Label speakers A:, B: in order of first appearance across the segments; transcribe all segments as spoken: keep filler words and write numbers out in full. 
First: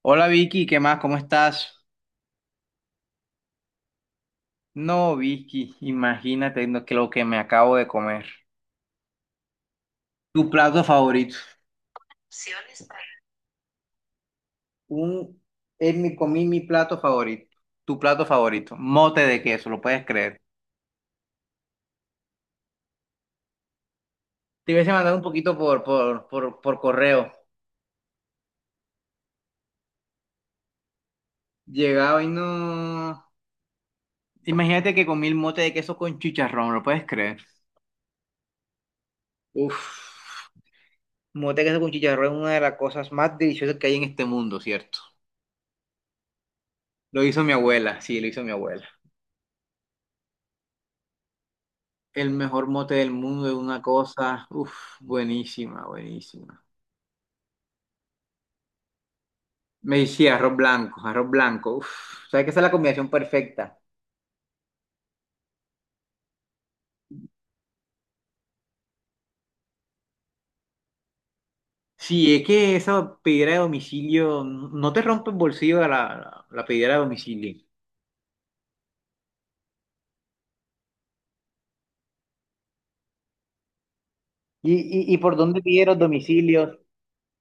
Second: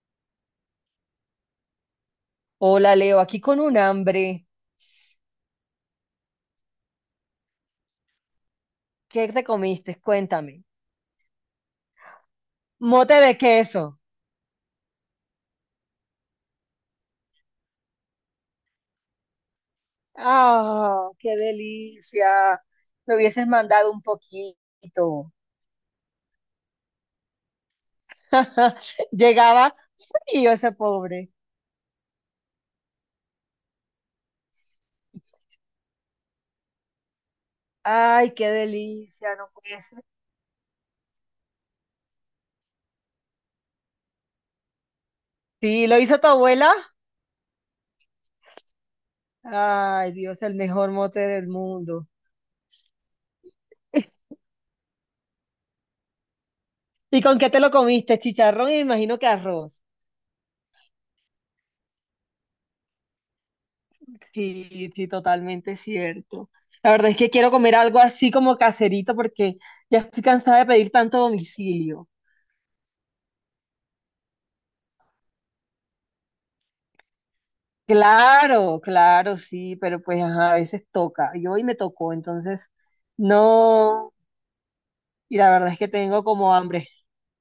A: Hola Vicky, ¿qué más? ¿Cómo estás?
B: Hola Leo, aquí con un hambre.
A: No, Vicky, imagínate no, que lo que me acabo de comer.
B: ¿Qué te comiste?
A: Tu
B: Cuéntame.
A: plato favorito.
B: Mote de queso.
A: Un, es mi, comí mi plato favorito. Tu plato favorito. Mote de queso, lo puedes creer.
B: ¡Ah, qué delicia! Me hubieses mandado un
A: Te hubiese mandado un
B: poquito.
A: poquito por, por, por, por correo.
B: Llegaba frío ese pobre.
A: Llegaba y no. Imagínate que comí el mote de queso con chicharrón, ¿lo puedes creer?
B: ¡Ay, qué delicia! No puede ser.
A: Uf, mote de queso con chicharrón es una de las cosas más deliciosas que hay en este mundo, ¿cierto?
B: Sí, ¿lo hizo tu abuela?
A: Lo hizo mi abuela, sí, lo hizo mi abuela.
B: Ay, Dios, el mejor mote del mundo.
A: El mejor mote del mundo es una cosa, uff, buenísima, buenísima.
B: ¿Y con qué te lo comiste? Chicharrón, y me imagino que arroz.
A: Me decía arroz blanco, arroz blanco, uff, sabes que esa es la combinación perfecta.
B: Sí, sí, totalmente cierto. La verdad es que quiero comer algo así como caserito porque ya estoy cansada de pedir tanto domicilio.
A: Sí, es que esa pedidera de domicilio, no te rompe el bolsillo la, la, la pedidera de domicilio.
B: Claro, claro, sí, pero pues ajá, a veces toca. Y hoy me tocó, entonces no.
A: ¿Y, y, y por
B: Y la
A: dónde
B: verdad es
A: pides
B: que
A: los
B: tengo como
A: domicilios?
B: hambre.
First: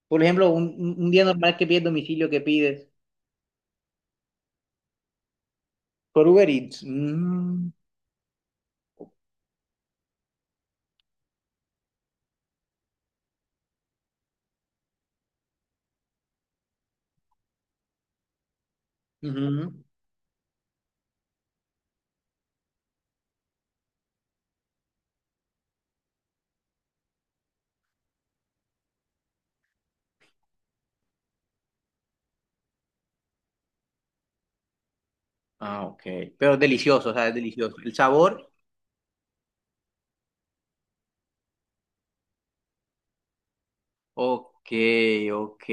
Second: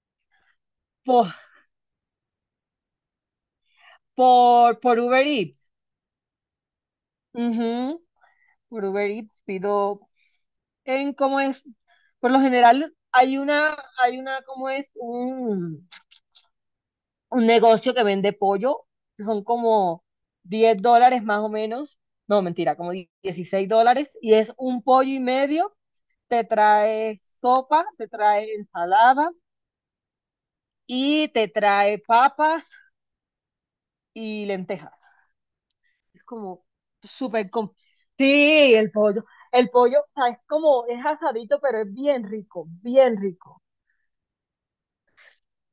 A: Por ejemplo, un, un- un día
B: Por,
A: normal que pides domicilio, ¿qué pides?
B: por, por Uber Eats.
A: Por Uber Eats. Mm,
B: Ujú, por Uber Eats pido en cómo es. Por lo general hay una, hay una, ¿cómo es? Un negocio que vende pollo, son
A: ujú.
B: como diez dólares más o menos, no, mentira, como dieciséis dólares, y es un pollo y medio, te trae sopa, te trae ensalada y te trae papas y lentejas.
A: Ah, ok.
B: Es
A: Pero es
B: como
A: delicioso, o sea, es
B: súper... com-
A: delicioso. El sabor.
B: Sí, el pollo, el pollo, o sea, es como, es asadito, pero es bien rico, bien rico.
A: Ok, ok.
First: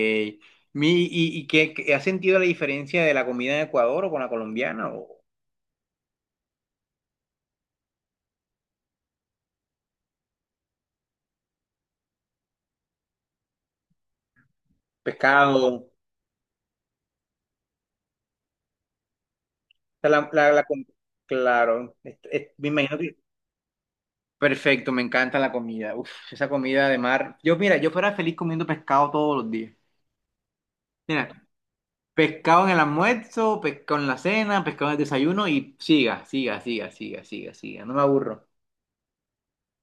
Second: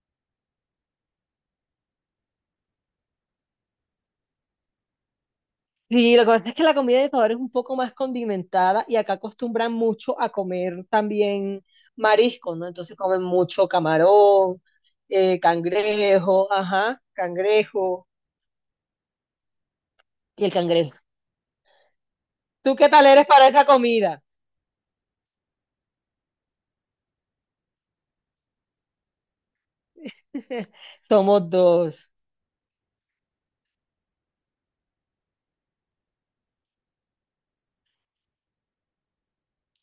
A: Mi, ¿Y, y qué, qué- has sentido la diferencia de la comida en Ecuador o con la colombiana? ¿O
B: Sí, lo que pasa es que la comida de Ecuador es un poco más condimentada y acá acostumbran mucho a comer también mariscos, ¿no? Entonces comen mucho camarón, eh,
A: pescado? O
B: cangrejo, ajá, cangrejo
A: sea, la-
B: y
A: la-
B: el
A: la com-
B: cangrejo.
A: claro, es- es- me
B: ¿Tú qué
A: imagino
B: tal
A: que...
B: eres para esa comida?
A: Perfecto, me encanta la comida. Uf, esa comida de mar. Yo, mira, yo fuera feliz comiendo pescado todos los días. Mira,
B: Somos dos.
A: pescado en el almuerzo, pescado en la cena, pescado en el desayuno y siga, siga, siga, siga, siga, siga. No me aburro.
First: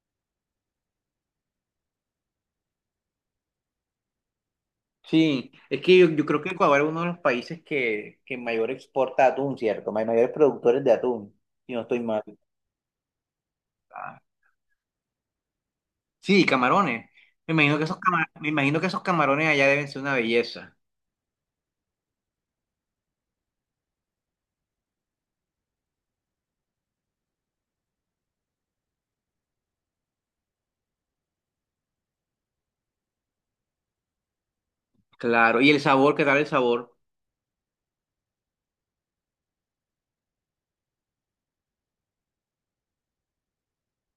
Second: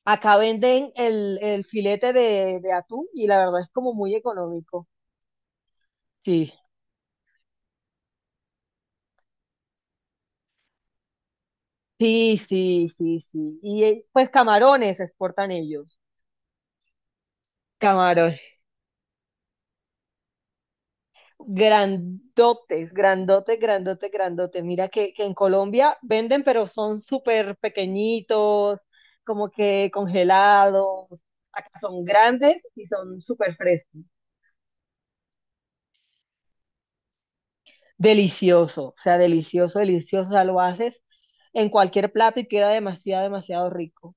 B: Acá venden el, el filete de, de atún y la verdad es como muy económico.
A: Sí, es que yo, yo creo que
B: Sí,
A: Ecuador es uno de los países que, que mayor exporta atún, ¿cierto? Hay mayores productores de atún, si no estoy mal.
B: sí, sí, sí, sí. Y eh,
A: Ah,
B: pues camarones exportan ellos.
A: sí, camarones. Me imagino que esos
B: Camarones.
A: camarones, me imagino que esos camarones allá deben ser una belleza.
B: Grandotes, grandote, grandote, grandote. Mira que, que en Colombia venden, pero son súper pequeñitos, como que congelados. Acá son grandes y son súper frescos.
A: Claro, y el sabor, ¿qué tal el sabor?
B: Delicioso, o sea, delicioso, delicioso. O sea, lo haces en cualquier plato y queda demasiado, demasiado rico.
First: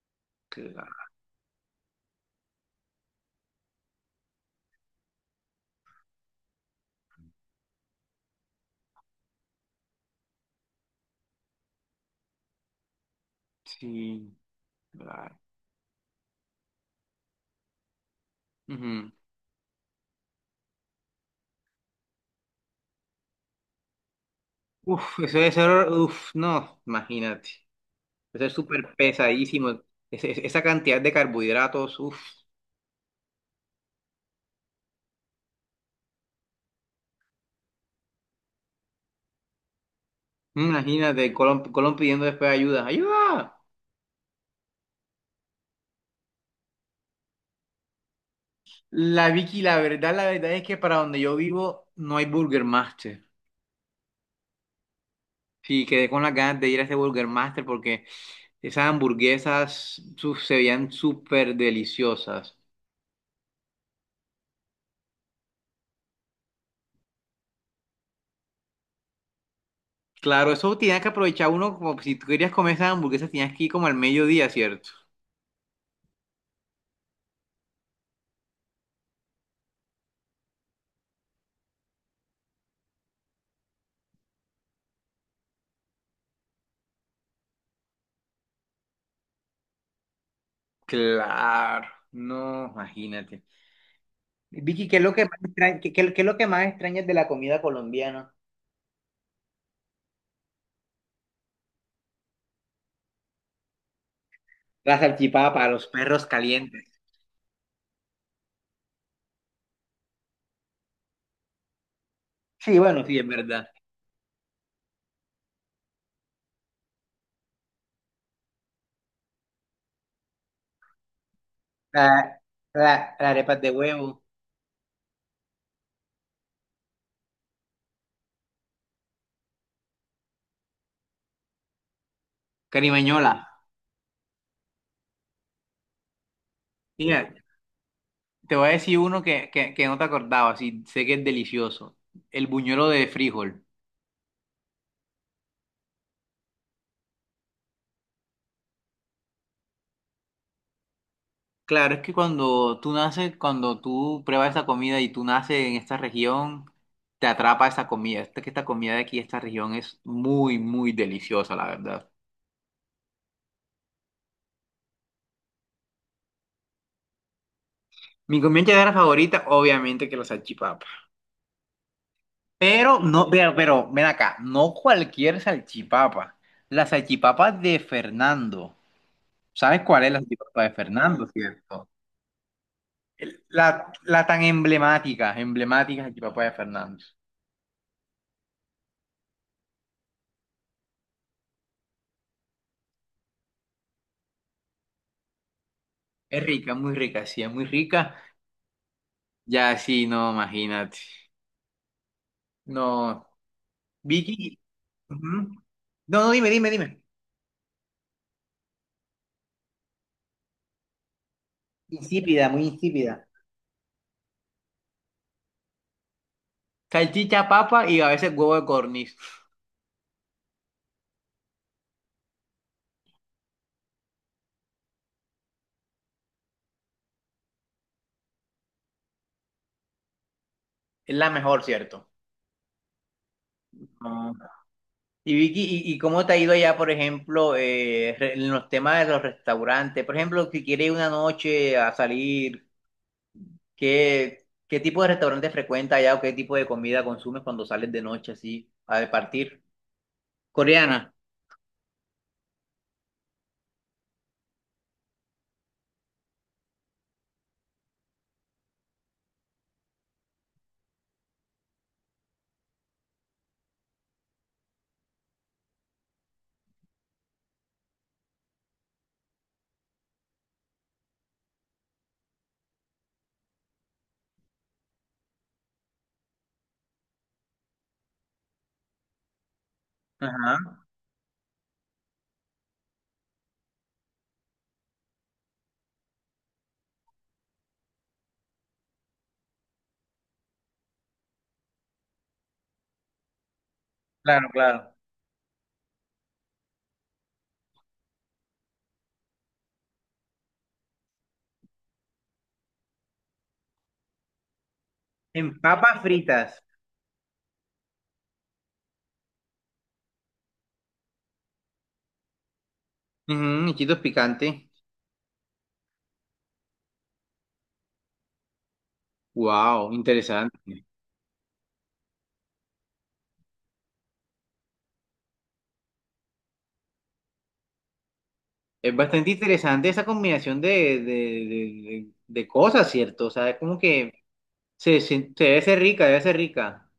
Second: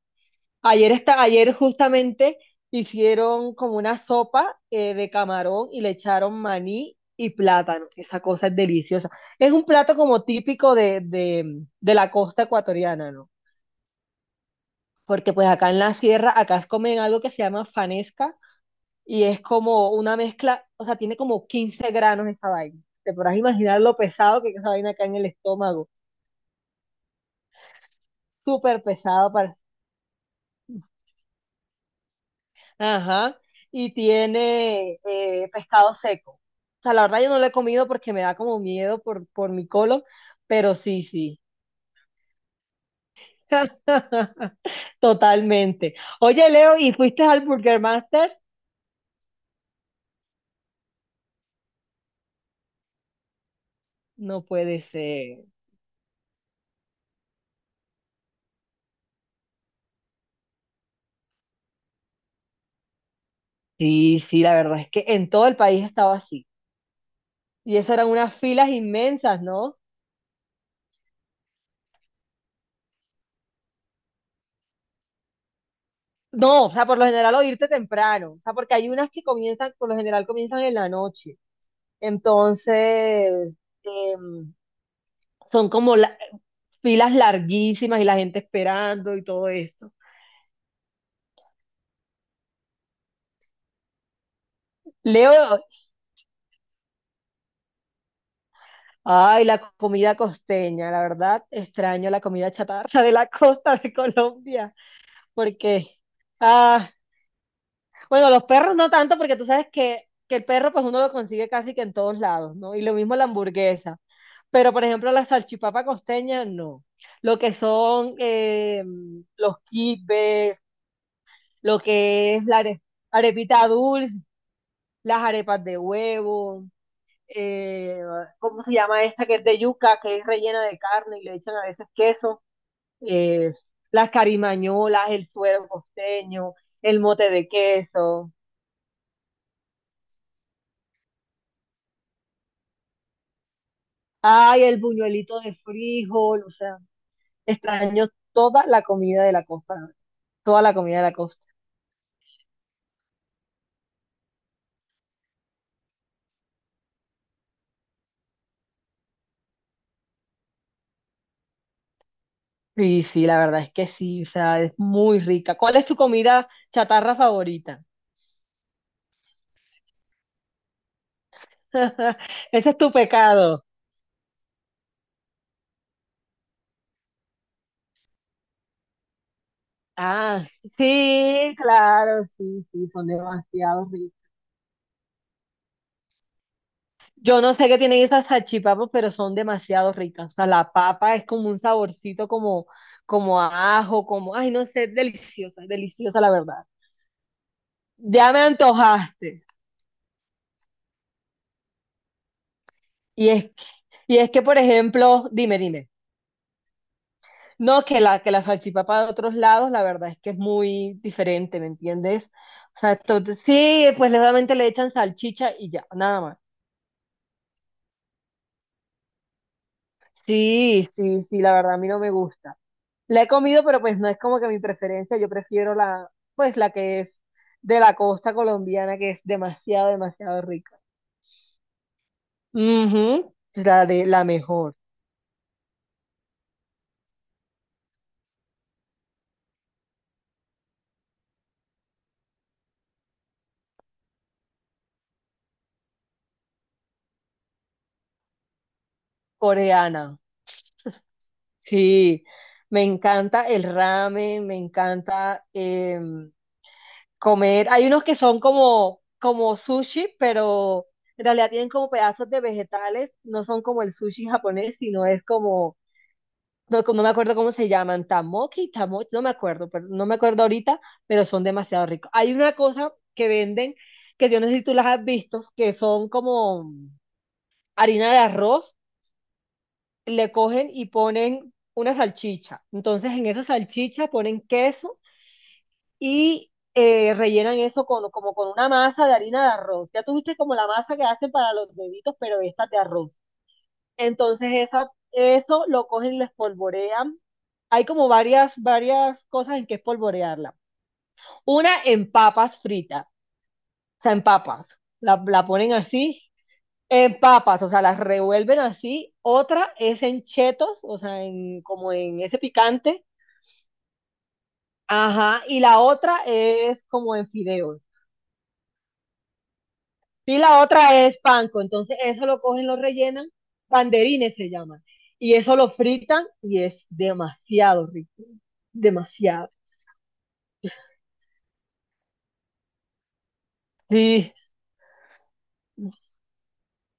B: Ayer,
A: Claro,
B: está, ayer justamente hicieron como una sopa eh, de camarón y le echaron maní y plátano. Esa cosa es deliciosa. Es un plato como típico de, de, de la costa ecuatoriana, ¿no?
A: sí,
B: Porque
A: claro.
B: pues acá en la sierra, acá comen algo que se llama fanesca
A: Ujú.
B: y es como una mezcla, o sea, tiene como quince granos esa vaina. Te podrás imaginar lo pesado que es esa vaina acá en
A: Uf,
B: el
A: eso debe ser,
B: estómago.
A: uf, no, imagínate. Eso es
B: Súper
A: súper
B: pesado.
A: pesadísimo. Ese- ese- esa cantidad de carbohidratos, uf,
B: Ajá. Y tiene eh, pescado seco. O sea, la verdad yo no lo he comido porque me da como miedo por, por mi colon, pero sí,
A: imagínate,
B: sí.
A: Colón, Colón pidiendo después ayuda. ¡Ayuda!
B: Totalmente. Oye, Leo, ¿y fuiste al Burger Master?
A: La Vicky, la verdad, la verdad es que para donde yo vivo no hay Burger Master.
B: No puede ser.
A: Sí, quedé con las ganas de ir a ese Burger Master porque esas hamburguesas su- se veían súper deliciosas.
B: Sí, sí, la verdad es que en todo el país estaba así. Y esas eran unas filas inmensas, ¿no?
A: Claro, eso tenía que aprovechar uno, como si tú querías comer esas hamburguesas, tenías que ir como al mediodía, ¿cierto?
B: No, o sea, por lo general o irte temprano. O sea, porque hay unas que comienzan, por lo general comienzan en la noche. Entonces, em, son como la- filas larguísimas y la gente esperando y todo esto.
A: Claro, no, imagínate. Vicky, ¿qué es lo que más
B: Leo,
A: extraña, qué, qué- qué es lo que más extrañas de la comida colombiana?
B: ay, la comida costeña, la verdad extraño la comida chatarra de la costa de Colombia,
A: La salchipapa, los
B: porque,
A: perros
B: ah,
A: calientes.
B: bueno, los perros no tanto, porque tú sabes que, que el perro pues uno lo consigue casi que en todos lados, ¿no?
A: Sí,
B: Y lo
A: bueno,
B: mismo
A: sí,
B: la
A: es verdad.
B: hamburguesa, pero por ejemplo la salchipapa costeña, no. Lo que son eh, los quipes, lo
A: La,
B: que es la
A: la,
B: are-
A: las arepas
B: arepita
A: de
B: dulce,
A: huevo.
B: las arepas de huevo, eh, ¿cómo se llama esta que es de yuca, que es rellena de carne y le echan a veces queso?
A: Carimañola.
B: Eh, las carimañolas, el suero costeño, el mote
A: Mira,
B: de queso,
A: te voy a decir uno que, que, que no te acordabas y sé que es delicioso. El buñuelo de frijol.
B: ay, el buñuelito de frijol, o sea, extraño toda la comida de la costa, toda la comida de la costa.
A: Claro, es que cuando tú naces, cuando tú pruebas esta comida y tú naces en esta región, te atrapa esta comida. Esta, que esta comida de aquí, esta región es muy, muy deliciosa, la verdad.
B: Sí, sí, la verdad es que sí, o sea, es muy rica. ¿Cuál es tu comida chatarra favorita?
A: Mi comida llanera favorita, obviamente que la salchipapa.
B: Ese es tu
A: Pero no, pero,
B: pecado.
A: pero, ven acá, no cualquier salchipapa. La salchipapa de Fernando. ¿Sabes cuál es la
B: Ah,
A: salchipapa de Fernando,
B: sí,
A: cierto?
B: claro, sí, sí, son
A: El- La,
B: demasiado ricas.
A: la tan emblemática, emblemática Jacquipapaya Fernández.
B: Yo no sé qué tienen esas salchipapas, pero son demasiado ricas. O sea, la papa es como un saborcito como, como a ajo, como, ay, no sé, es deliciosa, es deliciosa la
A: Es
B: verdad.
A: rica, muy rica, sí, es muy rica.
B: Ya me antojaste.
A: Ya, sí, no, imagínate. No,
B: Y es que, y es que,
A: Vicky.
B: por ejemplo, dime,
A: Ujú.
B: dime.
A: No, no, dime, dime, dime.
B: No, que la, que la salchipapa de otros lados, la verdad es que es muy diferente, ¿me entiendes?
A: Insípida, muy
B: O sea, esto-
A: insípida.
B: sí, pues solamente le echan salchicha y ya, nada.
A: Salchicha, papa y a veces huevo de corniz.
B: Sí, sí, sí, la verdad a mí no me gusta. La he comido, pero pues no es como que mi preferencia, yo prefiero la, pues la que es de la costa colombiana, que es demasiado, demasiado rica.
A: Es la mejor, ¿cierto?
B: Ujú, la de la
A: No.
B: mejor,
A: Y Vicky, ¿y, y cómo te ha ido allá, por ejemplo, eh, re- en los temas de los restaurantes? Por ejemplo, si quieres una noche a salir. ¿Qué, qué tipo de restaurante frecuentas allá o qué tipo de comida consumes cuando sales de noche así a partir?
B: coreana.
A: Coreana.
B: Sí, me encanta el ramen, me encanta em, comer. Hay unos que son como, como sushi, pero en realidad tienen como pedazos de vegetales, no son como el sushi japonés, sino es como no, no me acuerdo cómo se llaman, tamoque y tamoche, no me acuerdo, pero no me acuerdo ahorita, pero son demasiado ricos. Hay una cosa que venden, que yo no sé si tú las has visto, que son como harina de arroz, le cogen
A: Ajá,
B: y ponen una salchicha. Entonces en esa salchicha ponen queso y eh, rellenan eso con, como con una masa de harina de arroz. Ya tuviste como la masa que hacen para los deditos, pero esta es de arroz.
A: claro,
B: Entonces esa,
A: claro.
B: eso lo cogen y lo espolvorean. Hay como varias, varias cosas en que espolvorearla. Una en papas fritas, o sea, en papas. La, la
A: En
B: ponen
A: papas
B: así,
A: fritas.
B: en papas, o sea, las revuelven así. Otra es en chetos, o sea, en, como en ese picante.
A: Ujú, chitos picantes.
B: Ajá, y la otra es como en fideos.
A: Wow,
B: Y la
A: interesante.
B: otra es panco. Entonces, eso lo cogen, lo rellenan, banderines se llaman. Y eso lo fritan y es demasiado rico.
A: Es bastante
B: Demasiado.
A: interesante esa combinación de, de, de- de- de cosas, ¿cierto? O sea, es como que
B: Sí,
A: se, se- se debe ser rica, debe ser rica.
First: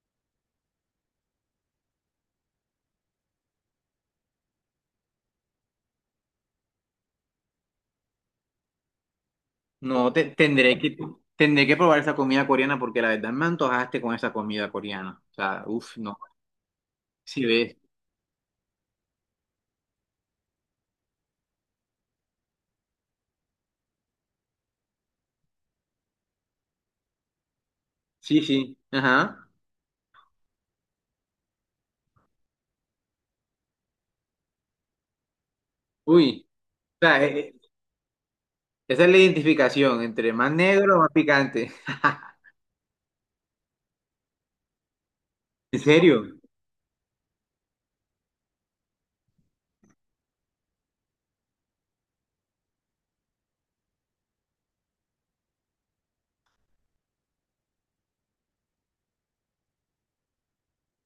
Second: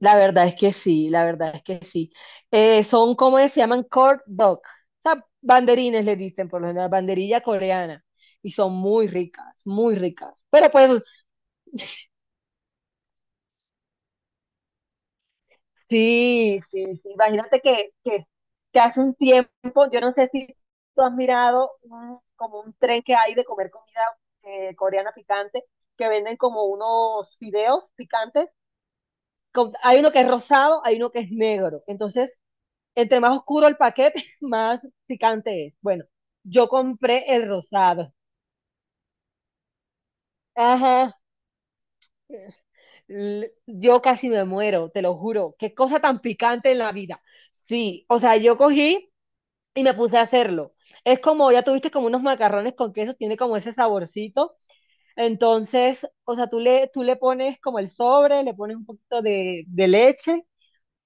B: la verdad es que sí, la verdad es que sí. Eh, son como se llaman corn dog. O banderines le dicen, por lo general, banderilla coreana. Y son muy ricas, muy
A: No, te-
B: ricas. Pero
A: tendré
B: pues,
A: que, tendré que probar esa comida coreana porque la verdad me antojaste con esa comida coreana. O sea, uff, no.
B: sí, sí, sí.
A: Si
B: Imagínate
A: ves.
B: que, que, que hace un tiempo, yo no sé si tú has mirado un- como un tren que hay de comer comida eh, coreana picante, que venden como unos fideos
A: Sí,
B: picantes.
A: sí, ajá.
B: Con- hay uno que es rosado, hay uno que es negro. Entonces, entre más oscuro el paquete, más picante es. Bueno,
A: Uy,
B: yo
A: o sea,
B: compré
A: eh,
B: el
A: eh,
B: rosado.
A: esa es la identificación entre más negro, más
B: Ajá.
A: picante.
B: L- yo casi me muero, te lo juro. Qué
A: ¿En
B: cosa tan
A: serio?
B: picante en la vida. Sí, o sea, yo cogí y me puse a hacerlo. Es como, ya tuviste como unos macarrones con queso, tiene como ese saborcito. Entonces, o sea, tú le, tú le pones como el sobre, le pones un poquito de, de leche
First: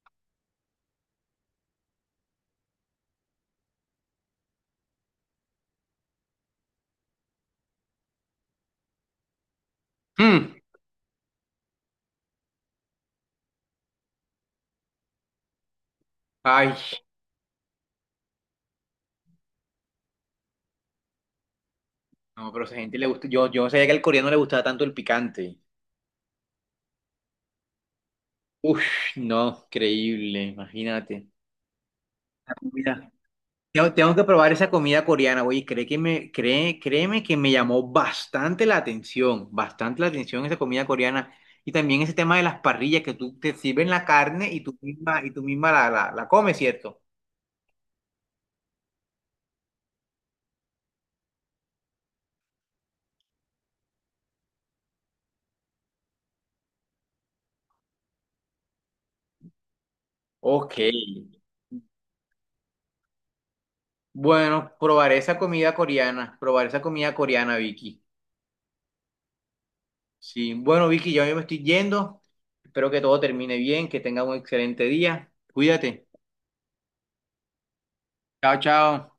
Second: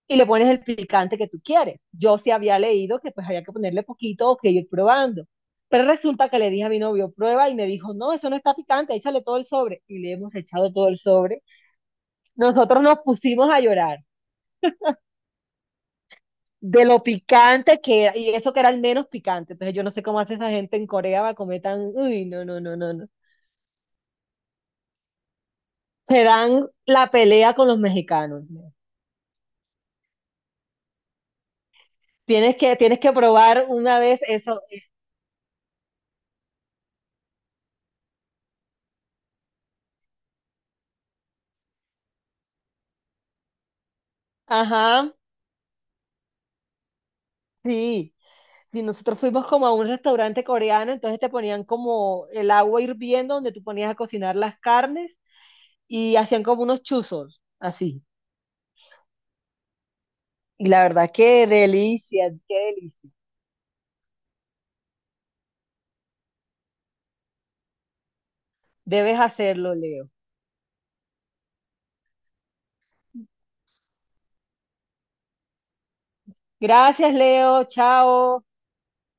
B: y le pones el picante que tú quieres. Yo sí había leído que pues había que ponerle poquito o que ir probando. Pero resulta que le dije a mi novio, prueba, y me dijo, no, eso no está picante, échale todo el sobre. Y le hemos
A: Mm.
B: echado todo el sobre. Nosotros nos pusimos a llorar.
A: Ay,
B: De lo picante que era, y eso que era el menos picante. Entonces yo no sé cómo hace esa gente en Corea para comer tan, uy, no,
A: no,
B: no,
A: pero a
B: no,
A: esa
B: no,
A: gente le
B: no.
A: gusta. Yo, yo no sabía que al coreano le gustaba tanto el picante.
B: Se dan la pelea con los mexicanos. ¿No?
A: Uf, no, increíble, imagínate. La
B: Tienes que, tienes
A: comida.
B: que probar
A: Tengo,
B: una
A: tengo
B: vez
A: que probar
B: eso.
A: esa comida coreana, oye, cree que me, cree, créeme que me llamó bastante la atención, bastante la atención esa comida coreana. Y también ese tema de las parrillas, que tú te sirven la carne y tú
B: Ajá,
A: misma, y tú misma la, la la comes, ¿cierto?
B: sí. Y nosotros fuimos como a un restaurante coreano, entonces te ponían como el agua hirviendo donde tú ponías a cocinar las carnes y hacían como unos chuzos, así. Y
A: Ok.
B: la verdad, qué delicia, qué delicia.
A: Bueno, probaré esa comida coreana, probaré esa comida coreana, Vicky.
B: Debes hacerlo, Leo.
A: Sí, bueno, Vicky, yo me estoy yendo. Espero que todo termine bien, que tenga un excelente día. Cuídate.
B: Gracias, Leo. Chao.
A: Chao, chao.